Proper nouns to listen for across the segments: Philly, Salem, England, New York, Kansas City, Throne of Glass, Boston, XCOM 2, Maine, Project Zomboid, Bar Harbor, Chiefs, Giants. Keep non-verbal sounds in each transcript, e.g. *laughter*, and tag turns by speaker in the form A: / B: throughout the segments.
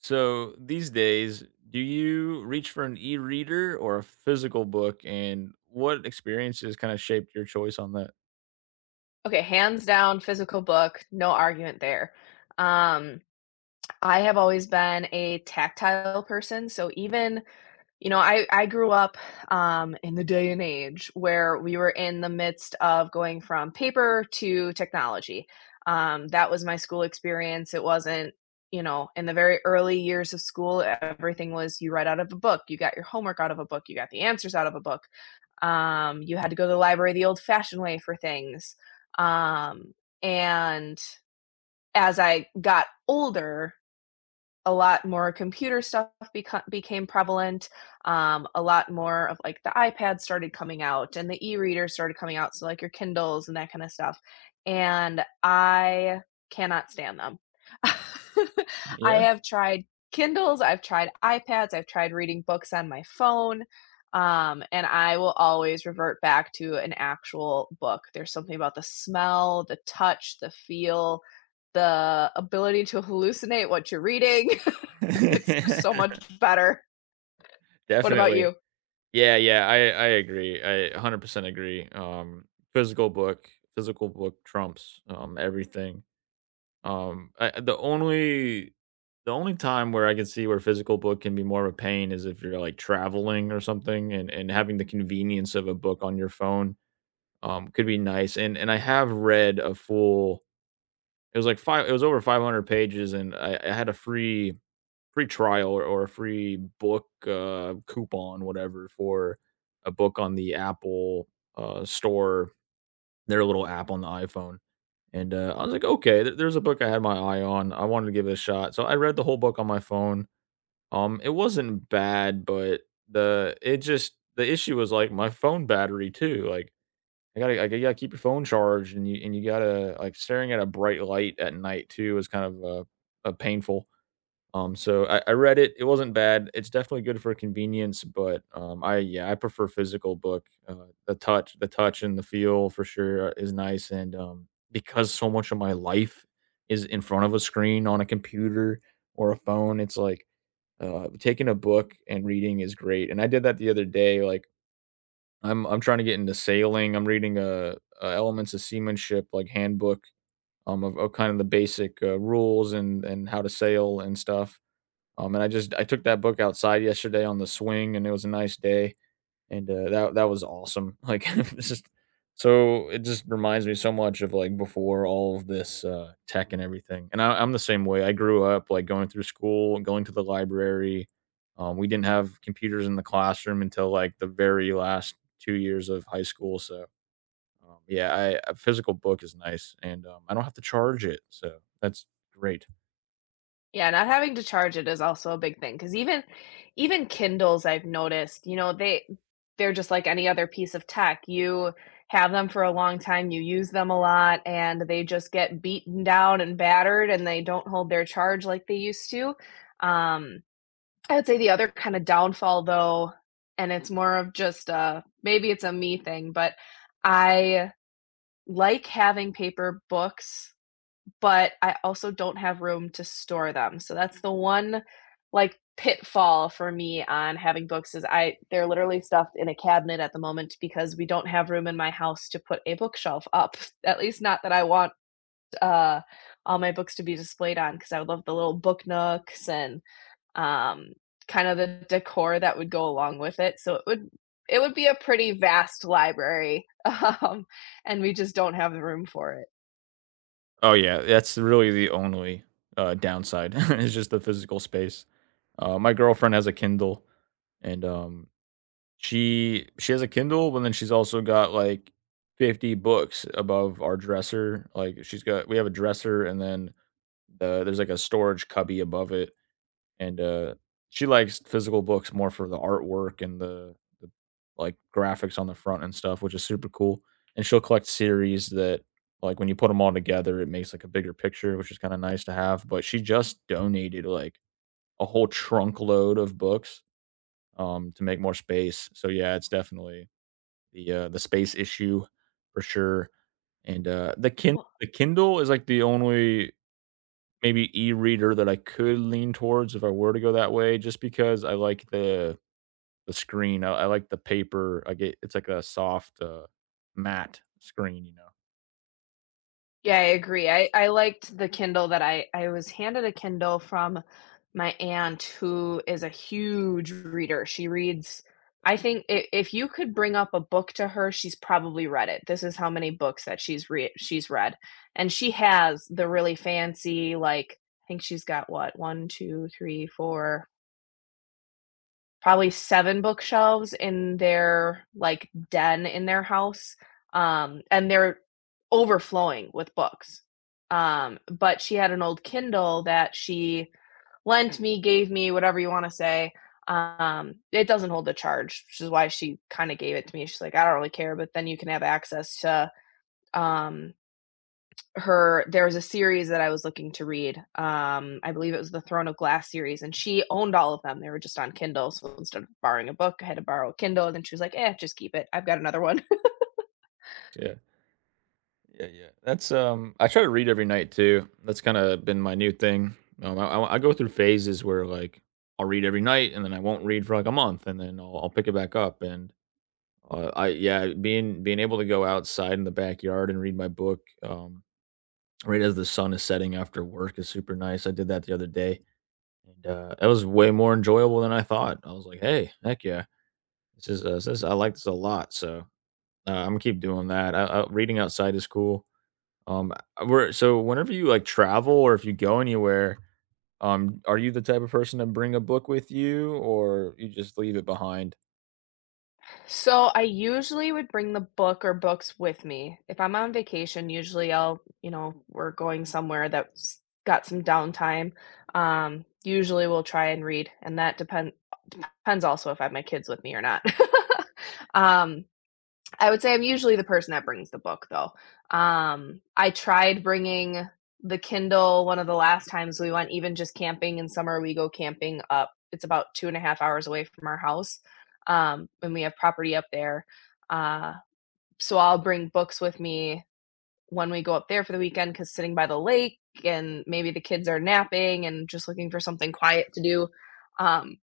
A: So these days, do you reach for an e-reader or a physical book, and what experiences kind of shaped your choice on that?
B: Okay, hands down, physical book, no argument there. Um, I have always been a tactile person, so even I grew up, in the day and age where we were in the midst of going from paper to technology. That was my school experience. It wasn't in the very early years of school, everything was you read out of a book, you got your homework out of a book, you got the answers out of a book. You had to go to the library the old-fashioned way for things. Um, and as I got older, a lot more computer stuff beco became prevalent. A lot more of like the iPad started coming out and the e-reader started coming out. So like your Kindles and that kind of stuff. And I cannot stand them. *laughs* I
A: Yeah,
B: have tried Kindles, I've tried iPads, I've tried reading books on my phone. And I will always revert back to an actual book. There's something about the smell, the touch, the feel, the ability to hallucinate what you're reading. *laughs* It's just so much better.
A: *laughs*
B: What about
A: definitely.
B: you?
A: Yeah, yeah, I agree. I 100% agree. Physical book, physical book trumps everything. Um, I, the only the only time where I can see where physical book can be more of a pain is if you're like traveling or something, and having the convenience of a book on your phone could be nice. And I have read a full. It was like five. It was over 500 pages, and I had a free trial or a free book coupon, whatever, for a book on the Apple store, their little app on the iPhone. And I was like, okay, there's a book I had my eye on. I wanted to give it a shot, so I read the whole book on my phone. It wasn't bad, but the it just the issue was like my phone battery too. Like I gotta keep your phone charged, and you gotta like, staring at a bright light at night too is kind of painful, so I read it, it wasn't bad, it's definitely good for convenience, but, I yeah, I prefer physical book, the touch and the feel for sure is nice, and, because so much of my life is in front of a screen on a computer or a phone, it's like, taking a book and reading is great, and I did that the other day, like, I'm trying to get into sailing. I'm reading a Elements of Seamanship like handbook of kind of the basic rules and how to sail and stuff. And I took that book outside yesterday on the swing, and it was a nice day. And, that was awesome. *laughs* Like, it's just it just reminds me so much of, like, before all of this, tech and everything, and I'm the same way. I grew up, like, going through school, going to the library. We didn't have computers in the classroom until, like, the very last 2 years of high school, so, yeah, I a physical book is nice, and, I don't have to charge it, so that's great.
B: Yeah, not having to charge it is also a big thing. Because even Kindles, I've noticed, you know, they're just like any other piece of tech. You have them for a long time, you use them a lot, and they just get beaten down and battered, and they don't hold their charge like they used to. Um, I would say the other kinda downfall, though, and it's more of just a maybe it's a me thing, but I like having paper books, but I also don't have room to store them. So that's the one like pitfall for me on having books is I they're literally stuffed in a cabinet at the moment because we don't have room in my house to put a bookshelf up. *laughs* At least not that I want uh all my books to be displayed on because I would love the little book nooks and um kind of the decor that would go along with it. So it would be a pretty vast library. *laughs* Um and we just don't have the room for it.
A: Oh yeah, that's really the only, downside *laughs* is just the physical space. My girlfriend has a Kindle, and, she has a Kindle, but then she's also got, like, 50 books above our dresser, like, she's got we have a dresser, and then there's, like, a storage cubby above it, and, she likes physical books more for the artwork and the like, graphics on the front and stuff, which is super cool, and she'll collect series that, like, when you put them all together, it makes, like, a bigger picture, which is kinda nice to have, but she just donated, like, a whole trunk load of books, to make more space, so, yeah, it's definitely the space issue for sure, and,
B: Well,
A: the Kindle is, like, the only maybe e-reader that I could lean towards if I were to go that way, just because I like the screen. I like the paper. I get it's like a soft, matte screen, you know?
B: yeah, I agree. I liked the Kindle that I was handed a Kindle from my aunt who is a huge reader. She reads I think I if you could bring up a book to her, she's probably read it. This is how many books that she's read. And she has the really fancy, like, I think she's got what, one, two, three, four, probably 7 bookshelves in their, like, den in their house, and they're overflowing with books. But she had an old Kindle that she lent me, gave me, whatever you wanna say. It doesn't hold a charge, which is why she kinda gave it to me. She's like, "I don't really care, but then you can have access to, um, her there was a series that I was looking to read, I believe it was the Throne of Glass series, and she owned all of them, they were just on Kindle, so instead of borrowing a book, I had to borrow a Kindle, and then she was like, "Eh, just keep it, I've got another one." *laughs*
A: So, yeah. Yeah, yeah. That's, I try to read every night too. That's kinda been my new thing. I go through phases where, like, I'll read every night, and then I won't read for, like, a month, and then I'll pick it back up, and, I yeah, being able to go outside in the backyard and read my book, right as the sun is setting after work is super nice. I did that the other day, and that was way more enjoyable than I thought. I was like, "Hey, heck yeah, this is this I like this a lot." So I'm gonna keep doing that. Reading outside is cool. Um, so whenever you like travel or if you go anywhere, are you the type of person to bring a book with you, or you just leave it behind?
B: So I usually would bring the book or books with me. If I'm on vacation, usually I'll, you know, we're going somewhere that's got some downtime. Usually we'll try and read, and that depends also if I have my kids with me or not. *laughs* Um, I would say I'm usually the person that brings the book, though. I tried bringing the Kindle one of the last times we went, even just camping in summer, we go camping up it's about 2.5 hours away from our house, and we have property up there. Uh, so I'll bring books with me when we go up there for the weekend, because sitting by the lake and maybe the kids are napping and just looking for something quiet to do, um,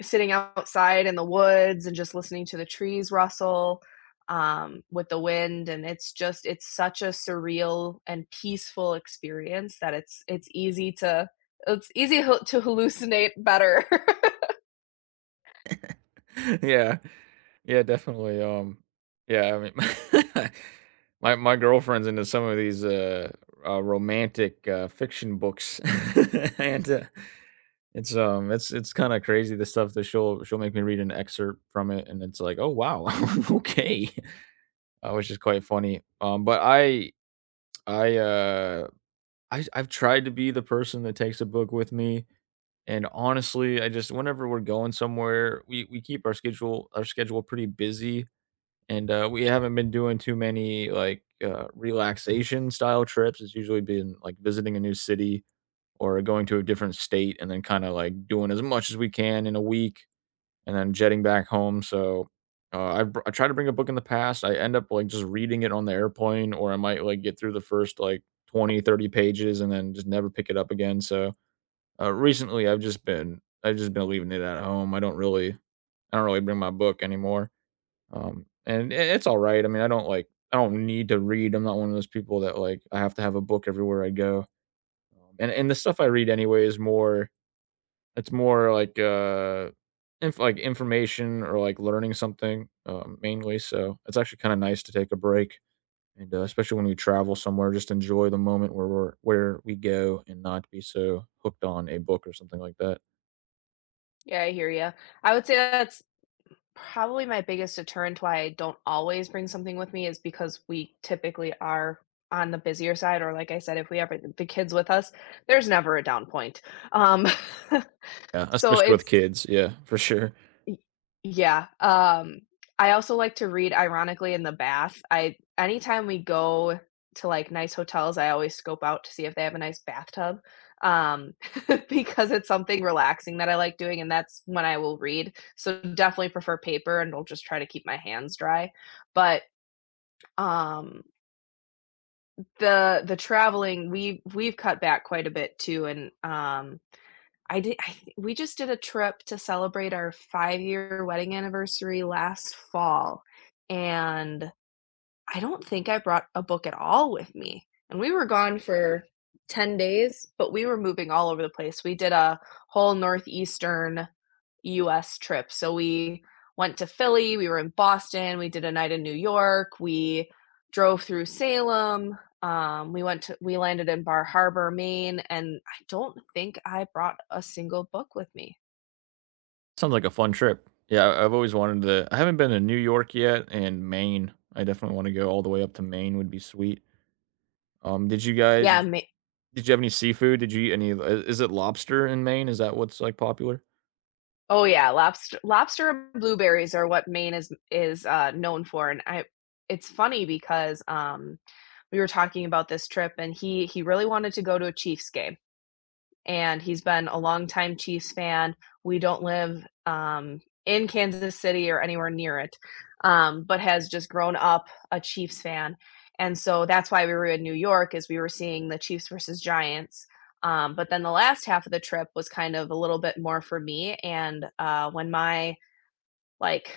B: sitting outside in the woods and just listening to the trees rustle with the wind and it's such a surreal and peaceful experience that it's easy to it's easy to hallucinate better. *laughs*
A: *laughs* Yeah. Yeah, definitely, yeah, I mean, *laughs* my girlfriend's into some of these, romantic, fiction books, *laughs* and, it's, it's kinda crazy the stuff that she'll make me read an excerpt from it, and it's like, "Oh, wow, *laughs* okay," which is quite funny, but I, uh, I I've tried to be the person that takes a book with me, and honestly, I just whenever we're going somewhere, we keep our schedule pretty busy and, we haven't been doing too many, like, relaxation style trips. It's usually been, like, visiting a new city or going to a different state and then kinda, like, doing as much as we can in a week and then jetting back home, so, I tried to bring a book in the past. I end up, like, just reading it on the airplane, or I might, like, get through the first, like, 20, 30 pages and then just never pick it up again, so, recently, I've just been leaving it at home. I don't really bring my book anymore. And it's all right. I mean, I don't need to read. I'm not one of those people that like I have to have a book everywhere I go. And the stuff I read anyway is more it's more like like information or like learning something mainly. So it's actually kind of nice to take a break and especially when we travel somewhere, just enjoy the moment where we go and not be so hooked on a book or something like that.
B: Yeah, I hear you. I would say that's probably my biggest deterrent why I don't always bring something with me is because we typically are on the busier side or like I said if we have the kids with us there's never a down point. um
A: Yeah,
B: *laughs* so
A: especially with
B: it's
A: kids. Yeah, for sure.
B: Y yeah, I also like to read ironically in the bath. I anytime we go to, like, nice hotels, I always scope out to see if they have a nice bathtub, um, *laughs* because it's something relaxing that I like doing, and that's when I will read. So, definitely prefer paper, and I'll just try to keep my hands dry. But, um, the traveling, we've cut back quite a bit too, and, I did I th we just did a trip to celebrate our five-year wedding anniversary last fall, and I don't think I brought a book at all with me, and we were gone for 10 days, but we were moving all over the place. We did a whole northeastern US trip. So we went to Philly, we were in Boston, we did a night in New York, we drove through Salem, we went to we landed in Bar Harbor, Maine, and I don't think I brought a single book with me.
A: Sounds like a fun trip. Yeah, I've always wanted to. I haven't been to New York yet, and Maine. I definitely want to go all the way up to Maine. Would be sweet. Did you guys?
B: Yeah.
A: Did you have any seafood? Did you eat any? Is it lobster in Maine? Is that what's like popular?
B: Oh yeah, lobster and blueberries are what Maine is, known for, and I it's funny because, we were talking about this trip, and he really wanted to go to a Chiefs game, and he's been a longtime Chiefs fan. We don't live in Kansas City or anywhere near it, but has just grown up a Chiefs fan. And so that's why we were in New York, is we were seeing the Chiefs versus Giants. But then the last half of the trip was kind of a little bit more for me. And when my like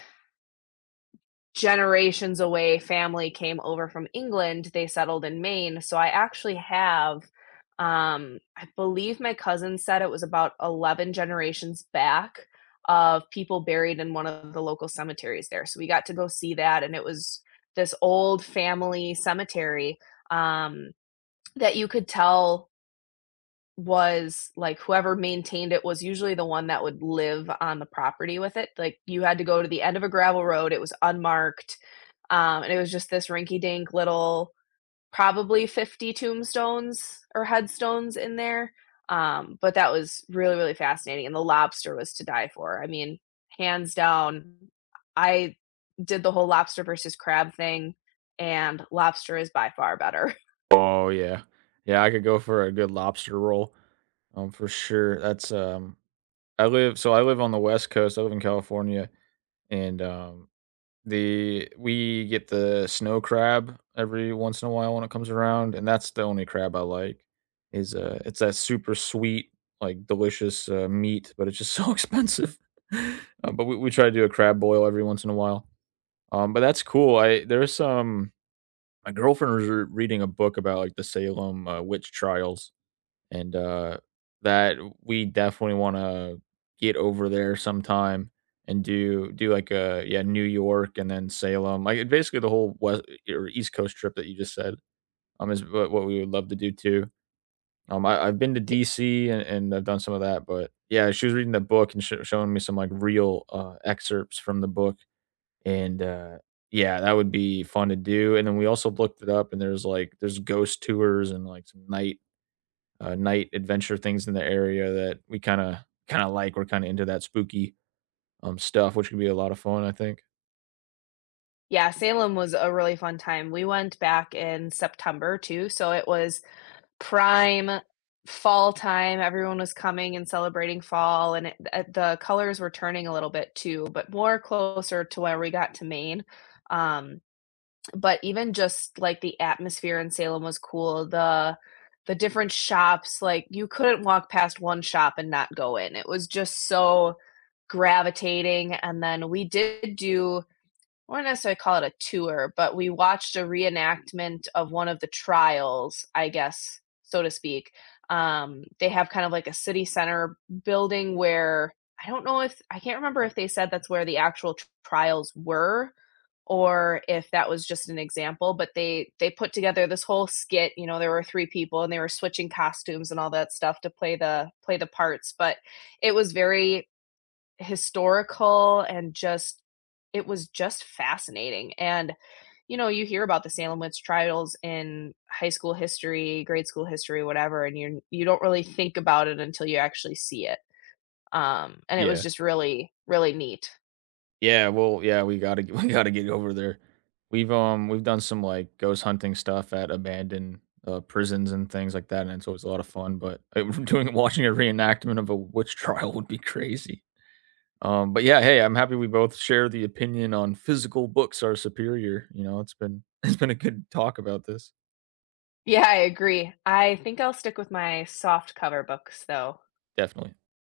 B: generations away family came over from England, they settled in Maine, so I actually have, I believe my cousin said it was about 11 generations back of people buried in one of the local cemeteries there, so we got to go see that, and it was this old family cemetery, um, that you could tell was like whoever maintained it was usually the one that would live on the property with it. Like you had to go to the end of a gravel road, it was unmarked. And it was just this rinky dink little, probably 50 tombstones or headstones in there. But that was really, really fascinating. And the lobster was to die for. I mean, hands down, I did the whole lobster versus crab thing, and lobster is by far better.
A: Oh yeah, yeah. I could go for a good lobster roll, for sure. That's. I live so I live on the West Coast. I live in California, and The we get the snow crab every once in a while when it comes around, and that's the only crab I like, is, it's that super sweet, like, delicious, meat, but it's just so *laughs* expensive. *laughs* But we try to do a crab boil every once in a while. But that's cool, I there's some my girlfriend was r reading a book about, like, the Salem, witch trials, and that we definitely want to get over there sometime and do like a yeah New York and then Salem basically the whole west or East Coast trip that you just said is what we would love to do too. I've been to
B: *laughs*
A: DC and, I've done some of that, but yeah, she was reading the book and showing me some like real excerpts from the book, and yeah, that would be fun to do. And then we also looked it up, and there's ghost tours and like some night night adventure things in the area that we kinda like. We're kinda into that spooky, stuff, which could be a lot of fun, I think.
B: Yeah, Salem was a really fun time. We went back in September too, so it was prime fall time. Everyone was coming and celebrating fall, and the colors were turning a little bit too, but more closer to where we got to Maine. Um, but even just like the atmosphere in Salem was cool. The different shops, like you couldn't walk past one shop and not go in. It was just so gravitating. And then we did do I wouldn't necessarily call it a tour, but we watched a reenactment of one of the trials, I guess, so to speak. They have kind of like a city center building where I don't know if I can't remember if they said that's where the actual trials were or if that was just an example, but they put together this whole skit, you know, there were three people and they were switching costumes and all that stuff to play the parts, but it was very historical and just it was just fascinating, and, you know, you hear about the Salem witch trials in high school history, grade school history, whatever, and you don't really think about it until you actually see it, and it was
A: Yeah.
B: just really, really neat.
A: Yeah, well, yeah, we gotta *laughs* we gotta get over there. We've done some, like, ghost hunting stuff at abandoned, prisons and things like that, and it's always a lot of fun, but, *laughs* doing watching a reenactment of a witch *laughs* trial would be crazy. But yeah, hey, I'm happy we both share the opinion on physical books are superior, you know, it's been *laughs* it's been a good talk about this.
B: Yeah, I agree. I think I'll stick with my soft cover books, though.
A: Definitely.